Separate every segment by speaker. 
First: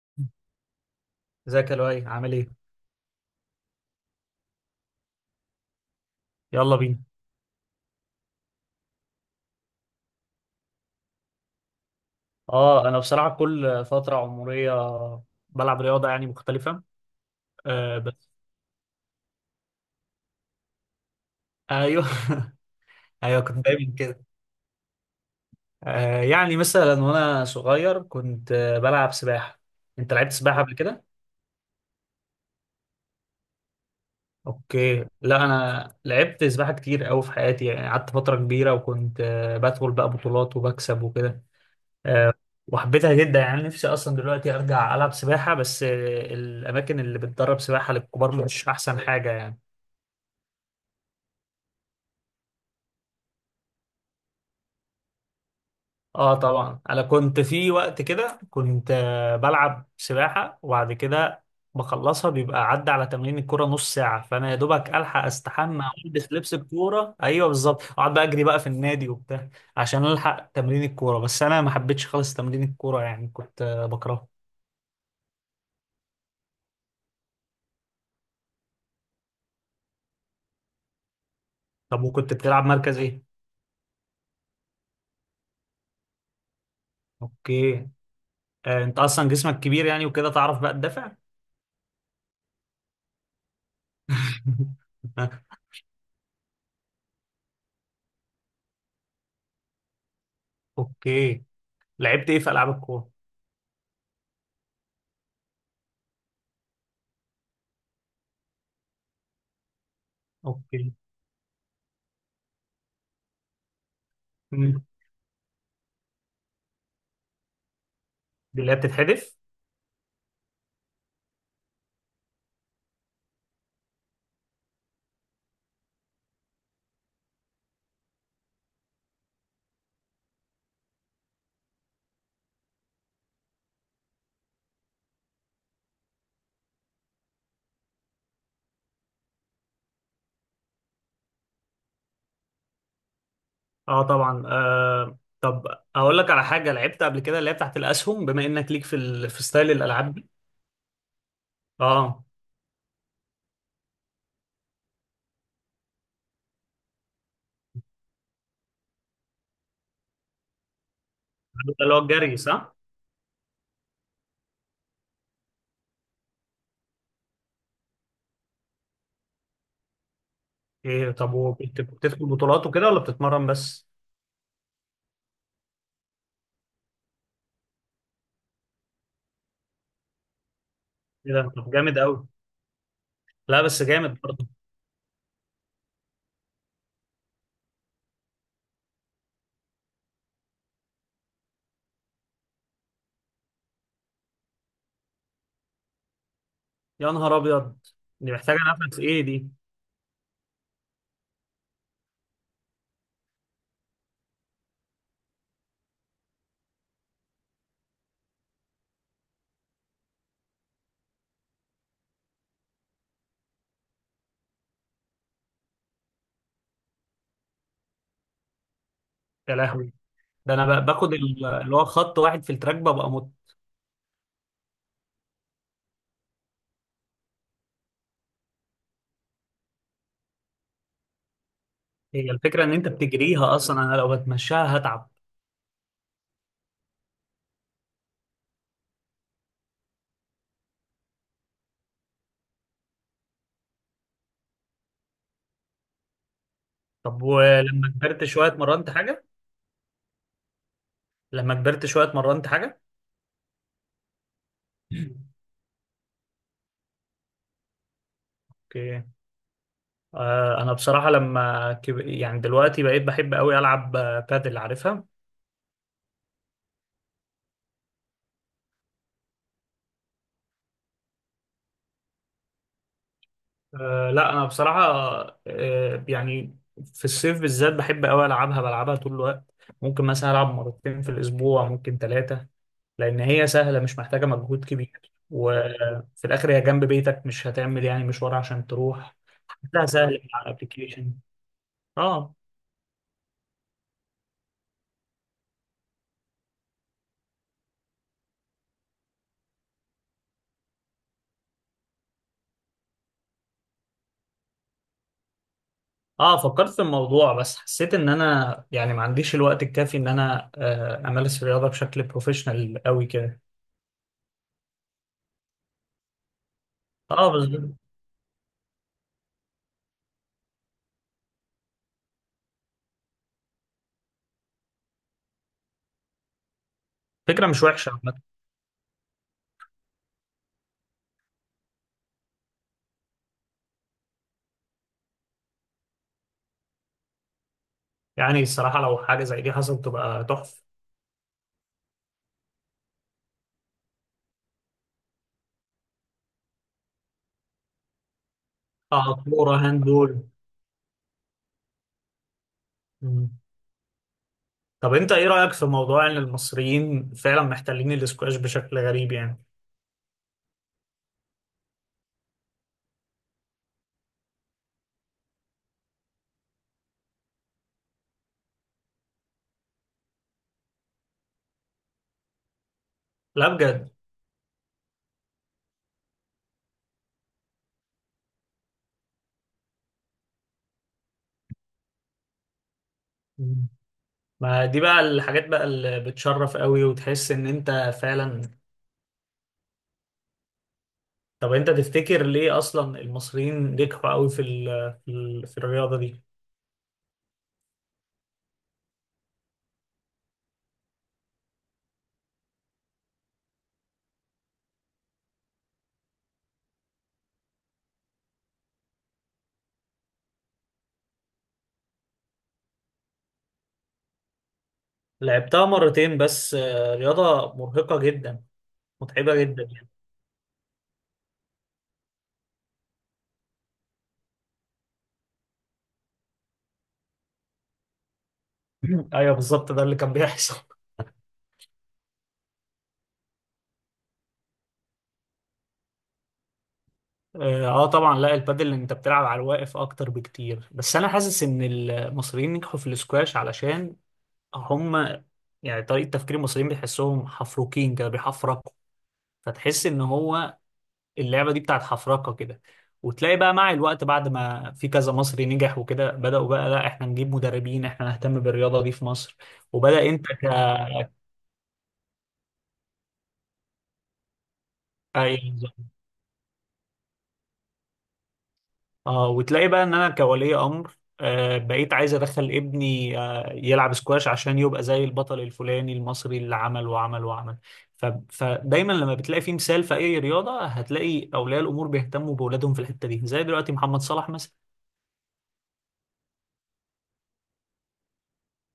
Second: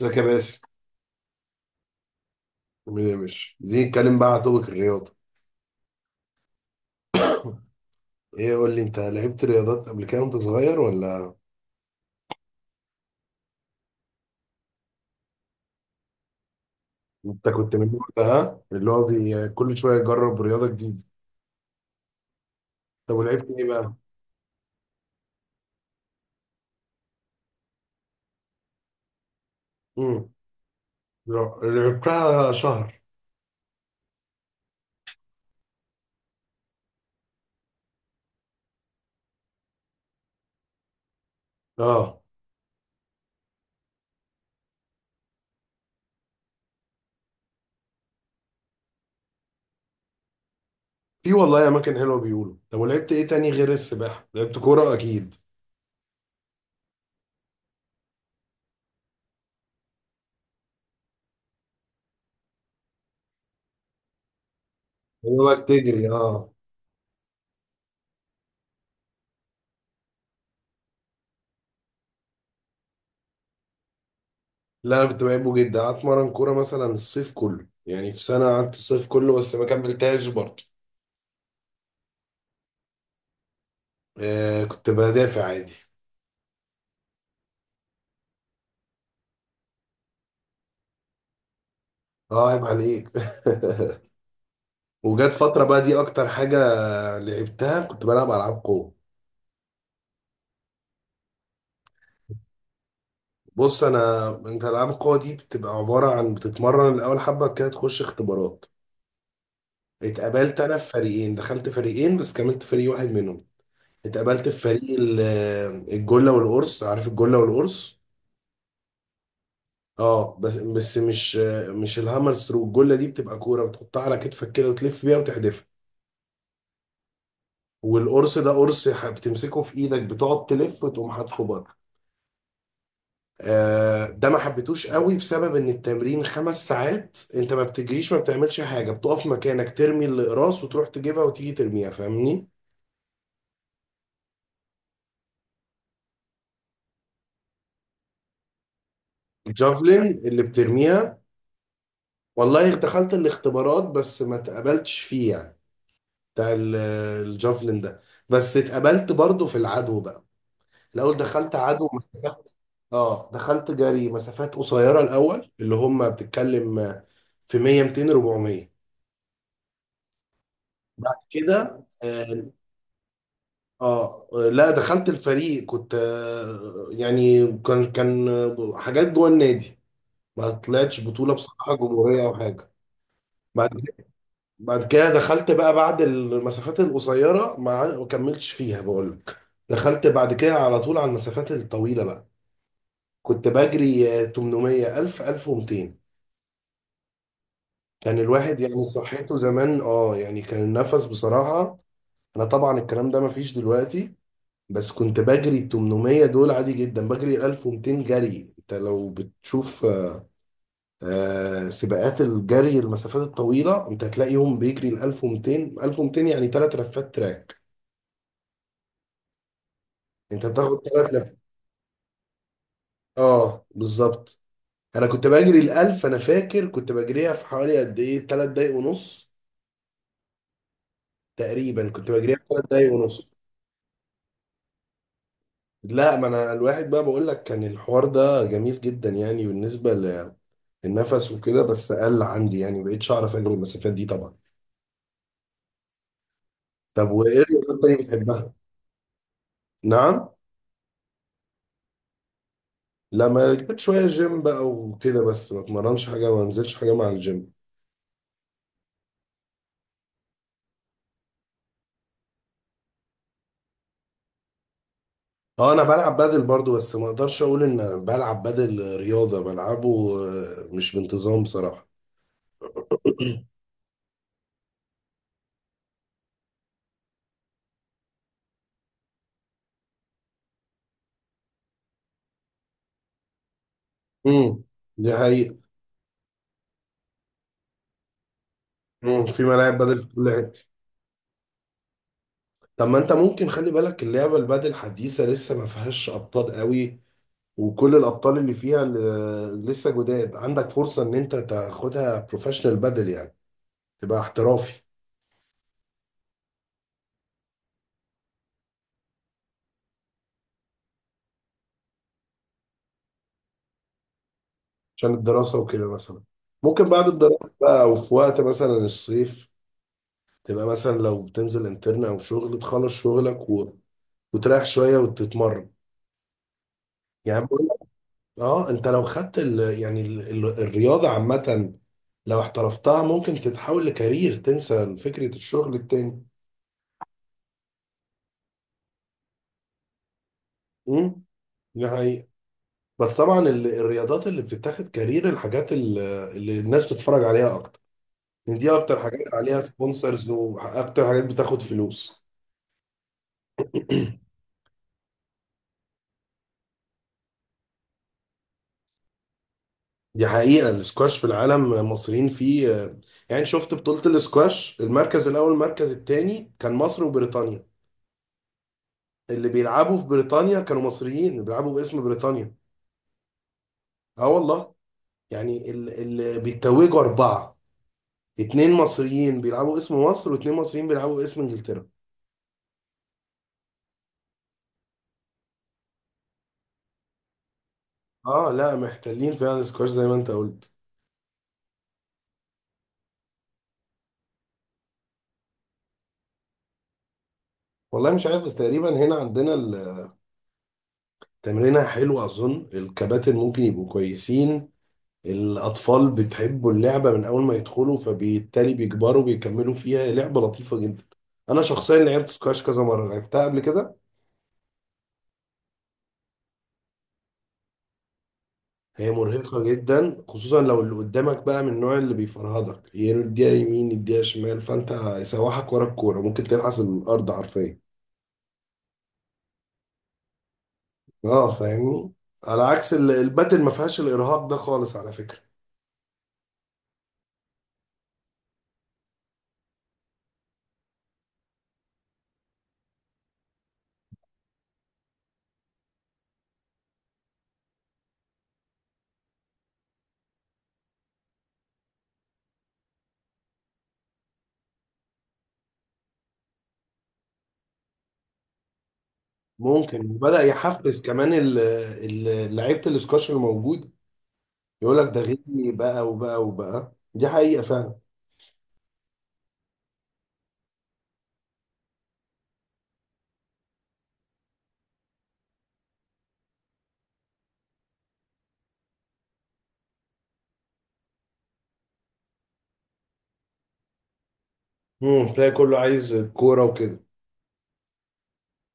Speaker 1: ازيك يا باشا.
Speaker 2: ازيك يا لؤي، عامل ايه؟
Speaker 1: عامل ايه يا باشا، عايزين نتكلم بقى على توبك الرياضه.
Speaker 2: يلا بينا.
Speaker 1: ايه، قول لي، انت لعبت رياضات قبل كده وانت صغير ولا
Speaker 2: اه، انا بصراحة كل فترة عمرية بلعب رياضة يعني مختلفة.
Speaker 1: انت كنت من
Speaker 2: آه
Speaker 1: النوع ده؟
Speaker 2: بس
Speaker 1: ها؟ اللي هو كل شويه يجرب رياضه جديده.
Speaker 2: ايوه
Speaker 1: طب
Speaker 2: ايوه،
Speaker 1: ولعبت
Speaker 2: كنت
Speaker 1: ايه بقى؟
Speaker 2: دايما كده. آه يعني مثلا وانا صغير كنت بلعب سباحة. انت
Speaker 1: امم
Speaker 2: لعبت سباحة قبل كده؟
Speaker 1: لا، لعبتها شهر.
Speaker 2: اوكي. لا انا لعبت سباحة كتير قوي في حياتي، يعني قعدت فترة كبيرة وكنت بدخل بقى بطولات وبكسب وكده.
Speaker 1: اه
Speaker 2: آه، وحبيتها جدا، يعني نفسي اصلا دلوقتي ارجع العب سباحة، بس آه الاماكن اللي بتدرب سباحة للكبار مش احسن حاجة يعني.
Speaker 1: في والله اماكن حلوه بيقولوا. طب ولعبت ايه تاني غير السباحه؟ لعبت كوره اكيد.
Speaker 2: اه طبعا، انا كنت في وقت كده كنت بلعب سباحه، وبعد كده بخلصها بيبقى عدى على تمرين الكوره نص ساعه، فانا يا دوبك الحق
Speaker 1: هو بقى
Speaker 2: استحمى
Speaker 1: تجري
Speaker 2: والبس
Speaker 1: اه؟
Speaker 2: لبس الكوره، ايوه بالظبط، اقعد بقى اجري بقى في النادي وبتاع عشان الحق تمرين الكوره. بس انا ما حبيتش خالص تمرين الكوره، يعني كنت بكرهه.
Speaker 1: لا انا كنت بحبه جدا، قعدت اتمرن كوره مثلا الصيف كله، يعني في سنه قعدت الصيف كله بس ما كملتهاش برضه.
Speaker 2: طب وكنت بتلعب مركز ايه؟
Speaker 1: كنت بدافع عادي.
Speaker 2: اوكي. آه انت اصلا جسمك كبير يعني وكده، تعرف بقى تدافع.
Speaker 1: اه عيب عليك. وجت فترة بقى دي أكتر حاجة لعبتها، كنت بلعب ألعاب قوة.
Speaker 2: اوكي. لعبت ايه في العاب الكوره؟
Speaker 1: بص أنا، أنت ألعاب القوة دي بتبقى عبارة عن بتتمرن الأول حبة كده، تخش اختبارات. اتقبلت أنا في
Speaker 2: اوكي.
Speaker 1: فريقين، دخلت فريقين بس كملت فريق واحد منهم. اتقبلت في
Speaker 2: مم.
Speaker 1: فريق الجلة والقرص، عارف الجلة والقرص؟
Speaker 2: دي اللي هي بتتحدف؟
Speaker 1: اه بس مش الهامر ثرو. الجلة دي بتبقى كورة بتحطها على كتفك كده وتلف بيها وتحدفها، والقرص ده قرص بتمسكه في ايدك، بتقعد تلف وتقوم حاطه بره. ده ما حبيتوش قوي بسبب ان التمرين خمس ساعات، انت ما بتجريش، ما بتعملش حاجه، بتقف مكانك ترمي الاقراص وتروح تجيبها وتيجي ترميها، فاهمني.
Speaker 2: اه طبعا. آه طب، اقول لك على حاجه لعبت قبل كده اللي هي بتاعت الاسهم، بما انك ليك في ستايل
Speaker 1: الجافلين
Speaker 2: الالعاب دي.
Speaker 1: اللي بترميها،
Speaker 2: اه
Speaker 1: والله دخلت الاختبارات بس ما اتقبلتش فيه، يعني بتاع ال- الجافلين ده. بس اتقبلت برضه في العدو بقى. الاول دخلت
Speaker 2: ده
Speaker 1: عدو
Speaker 2: اللي هو الجري
Speaker 1: مسافات.
Speaker 2: صح؟
Speaker 1: اه دخلت جري مسافات قصيره الاول، اللي هم بتتكلم في 100 200 400.
Speaker 2: ايه
Speaker 1: بعد
Speaker 2: طب، وكنت
Speaker 1: كده
Speaker 2: بتدخل بطولات وكده ولا بتتمرن بس؟
Speaker 1: اه لا، دخلت الفريق، كنت يعني كان حاجات جوه النادي، ما طلعتش
Speaker 2: ايه
Speaker 1: بطولة
Speaker 2: ده، طب
Speaker 1: بصراحة
Speaker 2: جامد
Speaker 1: جمهورية
Speaker 2: قوي.
Speaker 1: او حاجة.
Speaker 2: لا
Speaker 1: بعد
Speaker 2: بس
Speaker 1: كده،
Speaker 2: جامد برضه.
Speaker 1: بعد كده دخلت بقى، بعد المسافات القصيرة ما كملتش فيها بقول لك، دخلت بعد كده على طول على المسافات الطويلة بقى. كنت بجري 800 1000 1200.
Speaker 2: يا نهار ابيض.
Speaker 1: كان
Speaker 2: دي محتاجه
Speaker 1: الواحد يعني
Speaker 2: نفس، ايه
Speaker 1: صحته
Speaker 2: دي؟
Speaker 1: زمان اه، يعني كان النفس بصراحة. انا طبعا الكلام ده ما فيش دلوقتي، بس كنت بجري ال 800 دول عادي جدا، بجري 1200 جري. انت لو بتشوف سباقات الجري المسافات الطويله، انت هتلاقيهم بيجري ال 1200 يعني ثلاث لفات تراك،
Speaker 2: يا لهوي.
Speaker 1: انت
Speaker 2: ده انا
Speaker 1: بتاخد ثلاث
Speaker 2: باخد
Speaker 1: لفات.
Speaker 2: اللي هو خط واحد في التراك، ببقى
Speaker 1: اه بالظبط. انا كنت بجري ال 1000، انا فاكر كنت بجريها في حوالي قد ايه، ثلاث دقايق ونص، تقريبا كنت
Speaker 2: هي
Speaker 1: بجريها في ثلاث
Speaker 2: الفكره ان انت
Speaker 1: دقايق ونص.
Speaker 2: بتجريها اصلا، انا لو بتمشاها هتعب.
Speaker 1: لا، ما انا الواحد بقى بقول لك، كان الحوار ده جميل جدا يعني بالنسبه للنفس وكده، بس قل عندي يعني، مبقتش اعرف اجري المسافات دي طبعا. طب
Speaker 2: طب
Speaker 1: وايه الرياضات
Speaker 2: ولما
Speaker 1: تاني
Speaker 2: كبرت شويه
Speaker 1: بتحبها؟
Speaker 2: اتمرنت حاجه؟
Speaker 1: نعم؟
Speaker 2: لما كبرت شويه اتمرنت حاجه؟
Speaker 1: لا ما كنت شوية جيم بقى وكده، بس ما اتمرنش حاجة، ما انزلش حاجة مع الجيم.
Speaker 2: اوكي. انا بصراحه يعني دلوقتي بقيت بحب قوي العب بادل، عارفها؟
Speaker 1: اه انا بلعب بادل برضو، بس ما اقدرش اقول ان أنا بلعب بادل رياضة، بلعبه مش بانتظام بصراحة.
Speaker 2: أه لا انا بصراحه، أه يعني في الصيف بالذات بحب قوي العبها، بلعبها طول الوقت. ممكن مثلا العب مرتين في الاسبوع، ممكن ثلاثه. لان هي سهله، مش محتاجه
Speaker 1: امم،
Speaker 2: مجهود
Speaker 1: دي
Speaker 2: كبير،
Speaker 1: حقيقة.
Speaker 2: وفي الاخر هي جنب بيتك، مش هتعمل يعني مشوار عشان تروح.
Speaker 1: امم، في ملاعب
Speaker 2: لا
Speaker 1: بادل في
Speaker 2: سهل
Speaker 1: كل
Speaker 2: على
Speaker 1: حتة.
Speaker 2: الابلكيشن. اه.
Speaker 1: طب ما انت ممكن خلي بالك، اللعبة البادل حديثة لسه ما فيهاش ابطال قوي، وكل الابطال اللي فيها لسه جداد، عندك فرصة ان انت تاخدها بروفيشنال بادل، يعني تبقى احترافي.
Speaker 2: اه فكرت في الموضوع، بس حسيت ان انا يعني ما عنديش الوقت الكافي ان انا امارس الرياضه بشكل بروفيشنال قوي كده.
Speaker 1: عشان الدراسة وكده مثلا. ممكن بعد
Speaker 2: اه بس.
Speaker 1: الدراسة بقى، أو في وقت مثلا الصيف، تبقى مثلا لو بتنزل انترن أو شغل، تخلص شغلك وتريح شوية وتتمرن. يعني
Speaker 2: فكره
Speaker 1: بقول
Speaker 2: مش
Speaker 1: لك،
Speaker 2: وحشه عامه.
Speaker 1: اه انت لو خدت ال... يعني ال... ال... الرياضة عامة، لو احترفتها ممكن تتحول لكارير، تنسى فكرة الشغل التاني.
Speaker 2: يعني الصراحه لو حاجه زي دي حصلت تبقى تحفه.
Speaker 1: امم، دي حقيقة. بس طبعا الرياضات اللي بتتاخد كارير، اللي الناس بتتفرج عليها أكتر، يعني دي أكتر
Speaker 2: اه،
Speaker 1: حاجات
Speaker 2: كوره
Speaker 1: عليها
Speaker 2: هاندبول.
Speaker 1: سبونسرز وأكتر حاجات بتاخد فلوس.
Speaker 2: مم. طب انت ايه رايك في موضوع ان المصريين فعلا محتلين الاسكواش بشكل غريب يعني؟
Speaker 1: دي حقيقة، الاسكواش في العالم مصريين فيه. يعني شفت بطولة الاسكواش، المركز الأول المركز التاني كان مصر وبريطانيا. اللي بيلعبوا في بريطانيا كانوا مصريين، اللي بيلعبوا باسم بريطانيا.
Speaker 2: لا بجد؟
Speaker 1: اه والله. يعني اللي بيتوجوا أربعة، اتنين مصريين بيلعبوا اسم مصر واتنين مصريين بيلعبوا اسم إنجلترا.
Speaker 2: مم. ما دي بقى الحاجات بقى اللي بتشرف قوي وتحس ان انت
Speaker 1: اه
Speaker 2: فعلا.
Speaker 1: لا محتلين فعلا الاسكواش زي ما انت قلت.
Speaker 2: طب انت تفتكر ليه اصلا المصريين نجحوا قوي في الرياضه دي؟
Speaker 1: والله مش عارف، بس تقريبا هنا عندنا التمرينة حلوة، أظن الكباتن ممكن يبقوا كويسين. الأطفال بتحبوا اللعبة من أول ما يدخلوا، فبالتالي بيكبروا بيكملوا فيها. لعبة لطيفة جدا، أنا شخصيا لعبت سكواش كذا مرة، لعبتها قبل كده.
Speaker 2: لعبتها مرتين بس، آه رياضة مرهقة جدا،
Speaker 1: هي
Speaker 2: متعبة
Speaker 1: مرهقة
Speaker 2: جدا يعني.
Speaker 1: جدا خصوصا لو اللي قدامك بقى من النوع اللي بيفرهدك، يديها يمين يديها شمال، فأنت يسوحك ورا الكورة، ممكن تلحس الأرض حرفيا.
Speaker 2: ايوه بالظبط، ده اللي كان بيحصل.
Speaker 1: اه فاهمني. على عكس الباتل ما فيهاش الإرهاق ده خالص على فكرة.
Speaker 2: اه، طبعا. لا البادل انت بتلعب على الواقف اكتر بكتير. بس انا حاسس ان المصريين نجحوا في الاسكواش علشان هم، يعني طريقة تفكير المصريين بيحسهم حفروكين كده، بيحفركوا. فتحس ان هو اللعبة دي بتاعت حفركة كده. وتلاقي بقى مع الوقت بعد ما في كذا مصري نجح وكده، بدأوا بقى، لا احنا نجيب مدربين، احنا نهتم بالرياضة دي في مصر.
Speaker 1: ممكن
Speaker 2: وبدأ انت
Speaker 1: بدأ
Speaker 2: ك
Speaker 1: يحفز كمان لعيبة السكواش الموجود، يقول لك ده غني
Speaker 2: أيوة.
Speaker 1: بقى وبقى. دي حقيقة فعلا.
Speaker 2: اه وتلاقي بقى ان انا كولي امر آه بقيت عايز ادخل ابني آه يلعب سكواش عشان يبقى زي البطل الفلاني المصري اللي عمل وعمل وعمل. فدايما لما بتلاقي في مثال في اي رياضه هتلاقي اولياء الامور بيهتموا باولادهم في الحته دي، زي دلوقتي محمد صلاح مثلا.
Speaker 1: امم، تلاقي كله عايز كورة وكده.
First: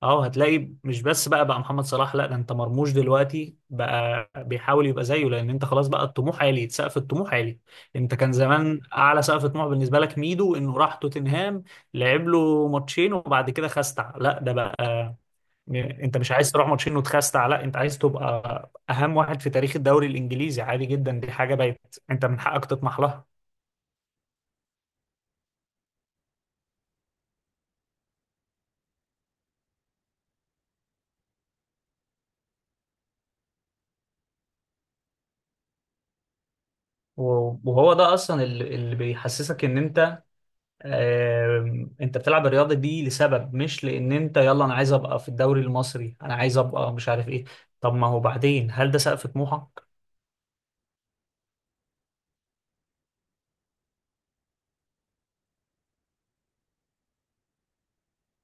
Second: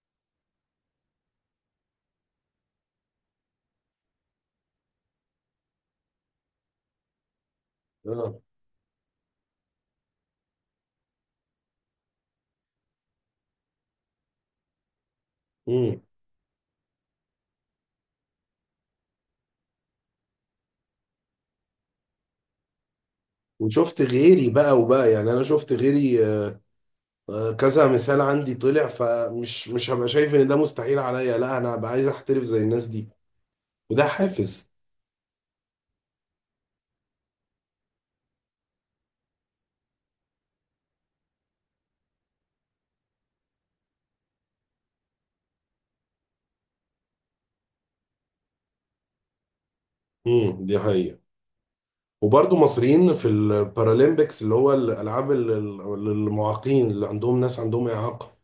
Speaker 2: اه هتلاقي مش بس بقى محمد صلاح، لا ده انت مرموش دلوقتي بقى بيحاول يبقى زيه، لان انت خلاص بقى الطموح عالي، سقف الطموح عالي. انت كان
Speaker 1: اه.
Speaker 2: زمان اعلى سقف طموح بالنسبه لك ميدو انه راح توتنهام، لعب له ماتشين وبعد كده خستع، لا ده بقى
Speaker 1: امم.
Speaker 2: انت مش عايز تروح ماتشين وتخستع، لا انت عايز تبقى اهم واحد في تاريخ الدوري الانجليزي. عادي جدا، دي حاجه بقت انت من حقك تطمح لها.
Speaker 1: وشفت غيري بقى وبقى، يعني انا شفت غيري كذا مثال عندي طلع، فمش مش هبقى شايف ان ده مستحيل عليا، لا انا هبقى عايز احترف زي الناس دي، وده حافز.
Speaker 2: وهو ده اصلا اللي بيحسسك ان انت انت بتلعب الرياضه دي لسبب، مش لان انت يلا انا عايز ابقى في الدوري المصري، انا عايز ابقى مش عارف ايه. طب ما هو بعدين هل ده سقف طموحك؟
Speaker 1: امم، دي حقيقة. وبرضه مصريين في البارالمبيكس، اللي هو الالعاب للمعاقين، اللي عندهم ناس عندهم اعاقة.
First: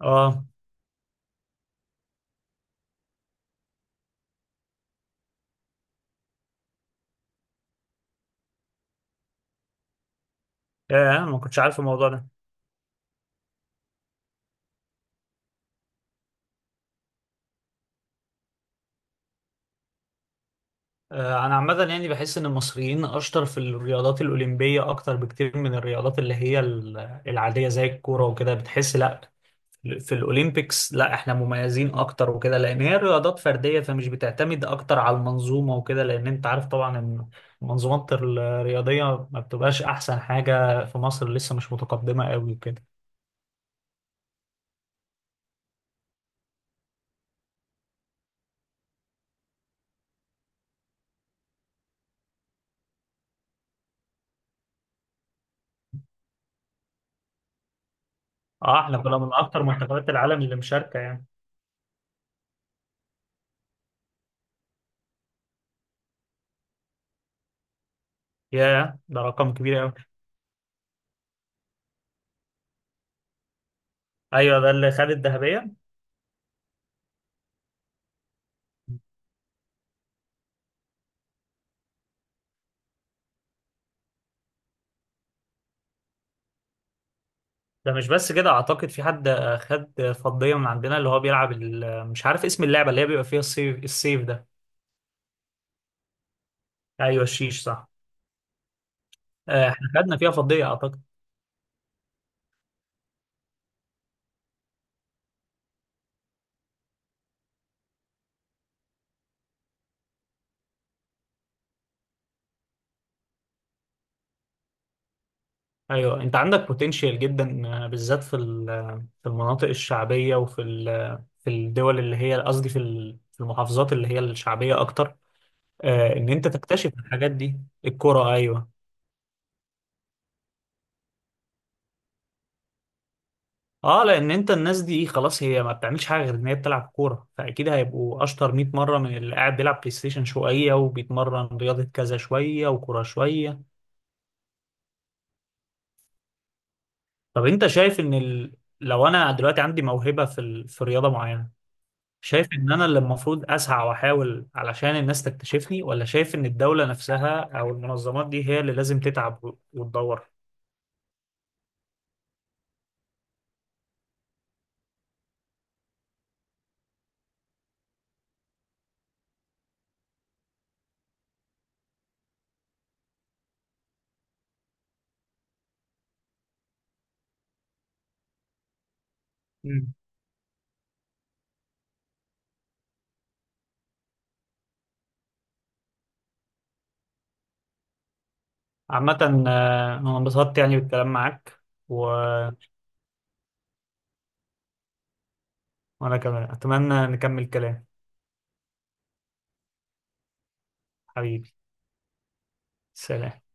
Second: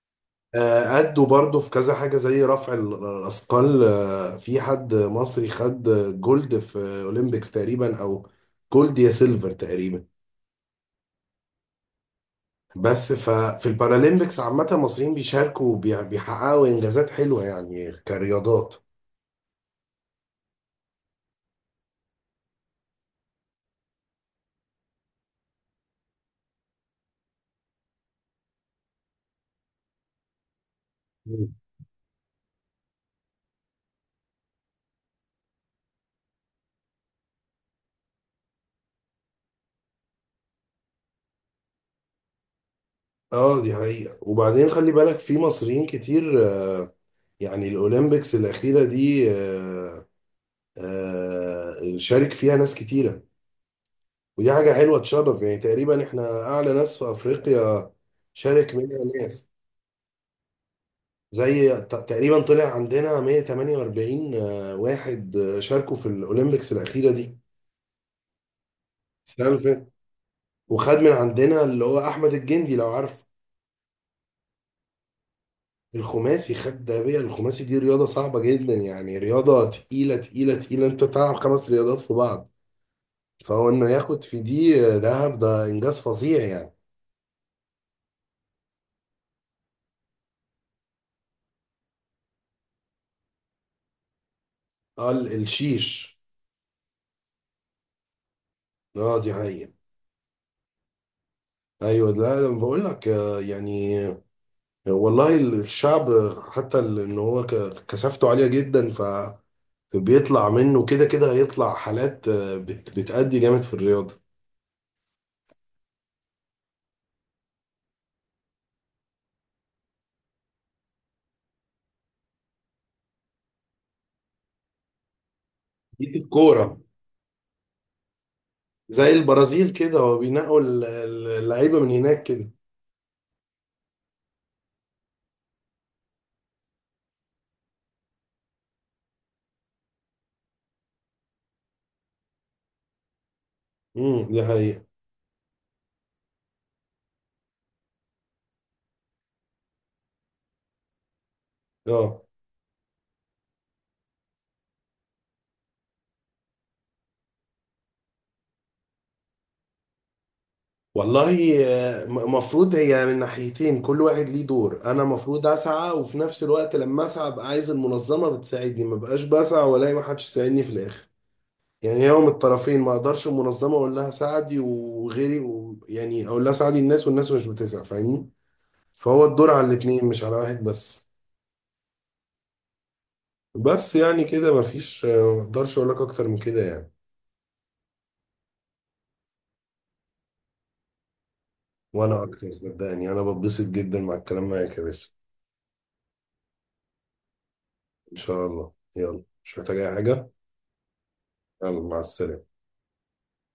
Speaker 2: اه.
Speaker 1: أدوا برضه في كذا حاجة زي رفع الأثقال، في حد مصري خد جولد في أولمبيكس تقريبا، أو جولد يا سيلفر تقريبا.
Speaker 2: يا انا ما كنتش عارف الموضوع ده.
Speaker 1: بس ففي البارالمبيكس عامة المصريين بيشاركوا بيحققوا إنجازات حلوة يعني كرياضات.
Speaker 2: انا عامه يعني بحس ان المصريين اشطر في الرياضات الاولمبيه اكتر بكتير من الرياضات اللي هي العاديه زي الكوره وكده. بتحس لا في الاولمبيكس لا احنا
Speaker 1: مم.
Speaker 2: مميزين اكتر وكده، لان هي رياضات فرديه، فمش بتعتمد اكتر على المنظومه وكده، لان انت عارف طبعا ان المنظومات الرياضيه ما بتبقاش احسن حاجه في مصر، لسه مش متقدمه قوي وكده.
Speaker 1: اه دي حقيقة، وبعدين خلي بالك في مصريين كتير، يعني الأولمبيكس الأخيرة دي شارك فيها ناس كتيرة، ودي حاجة حلوة تشرف. يعني تقريبا احنا أعلى ناس في أفريقيا شارك
Speaker 2: اه، احنا
Speaker 1: منها
Speaker 2: كنا من
Speaker 1: ناس،
Speaker 2: اكتر منتخبات العالم اللي مشاركه يعني.
Speaker 1: زي تقريبا طلع عندنا 148 واحد شاركوا في الأولمبيكس الأخيرة دي،
Speaker 2: ياه، ده
Speaker 1: السنة
Speaker 2: رقم
Speaker 1: اللي
Speaker 2: كبير
Speaker 1: فاتت.
Speaker 2: قوي.
Speaker 1: وخد من عندنا اللي هو أحمد الجندي لو عارف،
Speaker 2: ايوه ده اللي خد الذهبيه.
Speaker 1: الخماسي، خد دهبية الخماسي، دي رياضة صعبة جدا، يعني رياضة تقيلة تقيلة تقيلة، أنت بتلعب خمس رياضات في بعض، فهو إنه ياخد في دي ذهب ده إنجاز فظيع يعني.
Speaker 2: ده مش بس كده، اعتقد في حد خد فضيه من عندنا، اللي هو بيلعب مش عارف اسم اللعبه اللي هي بيبقى فيها السيف، السيف ده.
Speaker 1: قال الشيش.
Speaker 2: ايوه الشيش صح.
Speaker 1: اه دي حقيقة.
Speaker 2: احنا خدنا فيها فضيه اعتقد.
Speaker 1: ايوه لا انا بقول لك يعني والله الشعب، حتى ان هو كثافته عاليه جدا، فبيطلع منه كده كده، هيطلع حالات بتأدي جامد في الرياضه.
Speaker 2: ايوه انت عندك بوتنشال جدا، بالذات في المناطق الشعبيه وفي ال- آه، في الدول اللي هي قصدي في المحافظات اللي هي الشعبيه اكتر،
Speaker 1: دي في
Speaker 2: ان انت
Speaker 1: الكوره،
Speaker 2: تكتشف الحاجات دي. الكوره ايوه.
Speaker 1: زي البرازيل كده، هو بينقوا اللعيبه من هناك كده.
Speaker 2: اه لان انت الناس دي خلاص هي ما بتعملش حاجه غير ان هي بتلعب كوره، فاكيد هيبقوا اشطر 100 مره من اللي قاعد بيلعب بلاي ستيشن شويه، وبيتمرن رياضه كذا شويه، وكوره شويه.
Speaker 1: دي حقيقه.
Speaker 2: طب انت شايف ان لو انا دلوقتي عندي موهبه في رياضه معينه،
Speaker 1: اه
Speaker 2: شايف ان انا اللي المفروض اسعى واحاول علشان الناس تكتشفني، ولا شايف ان الدولة نفسها او المنظمات دي هي اللي لازم تتعب وتدور؟
Speaker 1: والله، مفروض هي من ناحيتين، كل واحد ليه دور، انا مفروض اسعى، وفي نفس الوقت لما اسعى ابقى عايز المنظمه بتساعدني، ما بقاش بسعى والاقي ما حدش يساعدني في الاخر. يعني يوم الطرفين، ما اقدرش المنظمه اقول لها ساعدي يعني اقول لها ساعدي الناس والناس مش بتسع، فاهمني. فهو الدور على
Speaker 2: مم.
Speaker 1: الاتنين مش على واحد بس. بس يعني كده مفيش ما اقدرش اقول لك اكتر من كده يعني.
Speaker 2: عامة، انا انبسطت يعني بالكلام معاك و...
Speaker 1: وانا اكتر، صدقني انا بتبسط جدا مع الكلام معاك يا باشا.
Speaker 2: وانا كمان اتمنى نكمل كلام.
Speaker 1: ان شاء الله، يلا مش محتاج اي حاجه.
Speaker 2: حبيبي،
Speaker 1: يلا مع السلامه.
Speaker 2: سلام.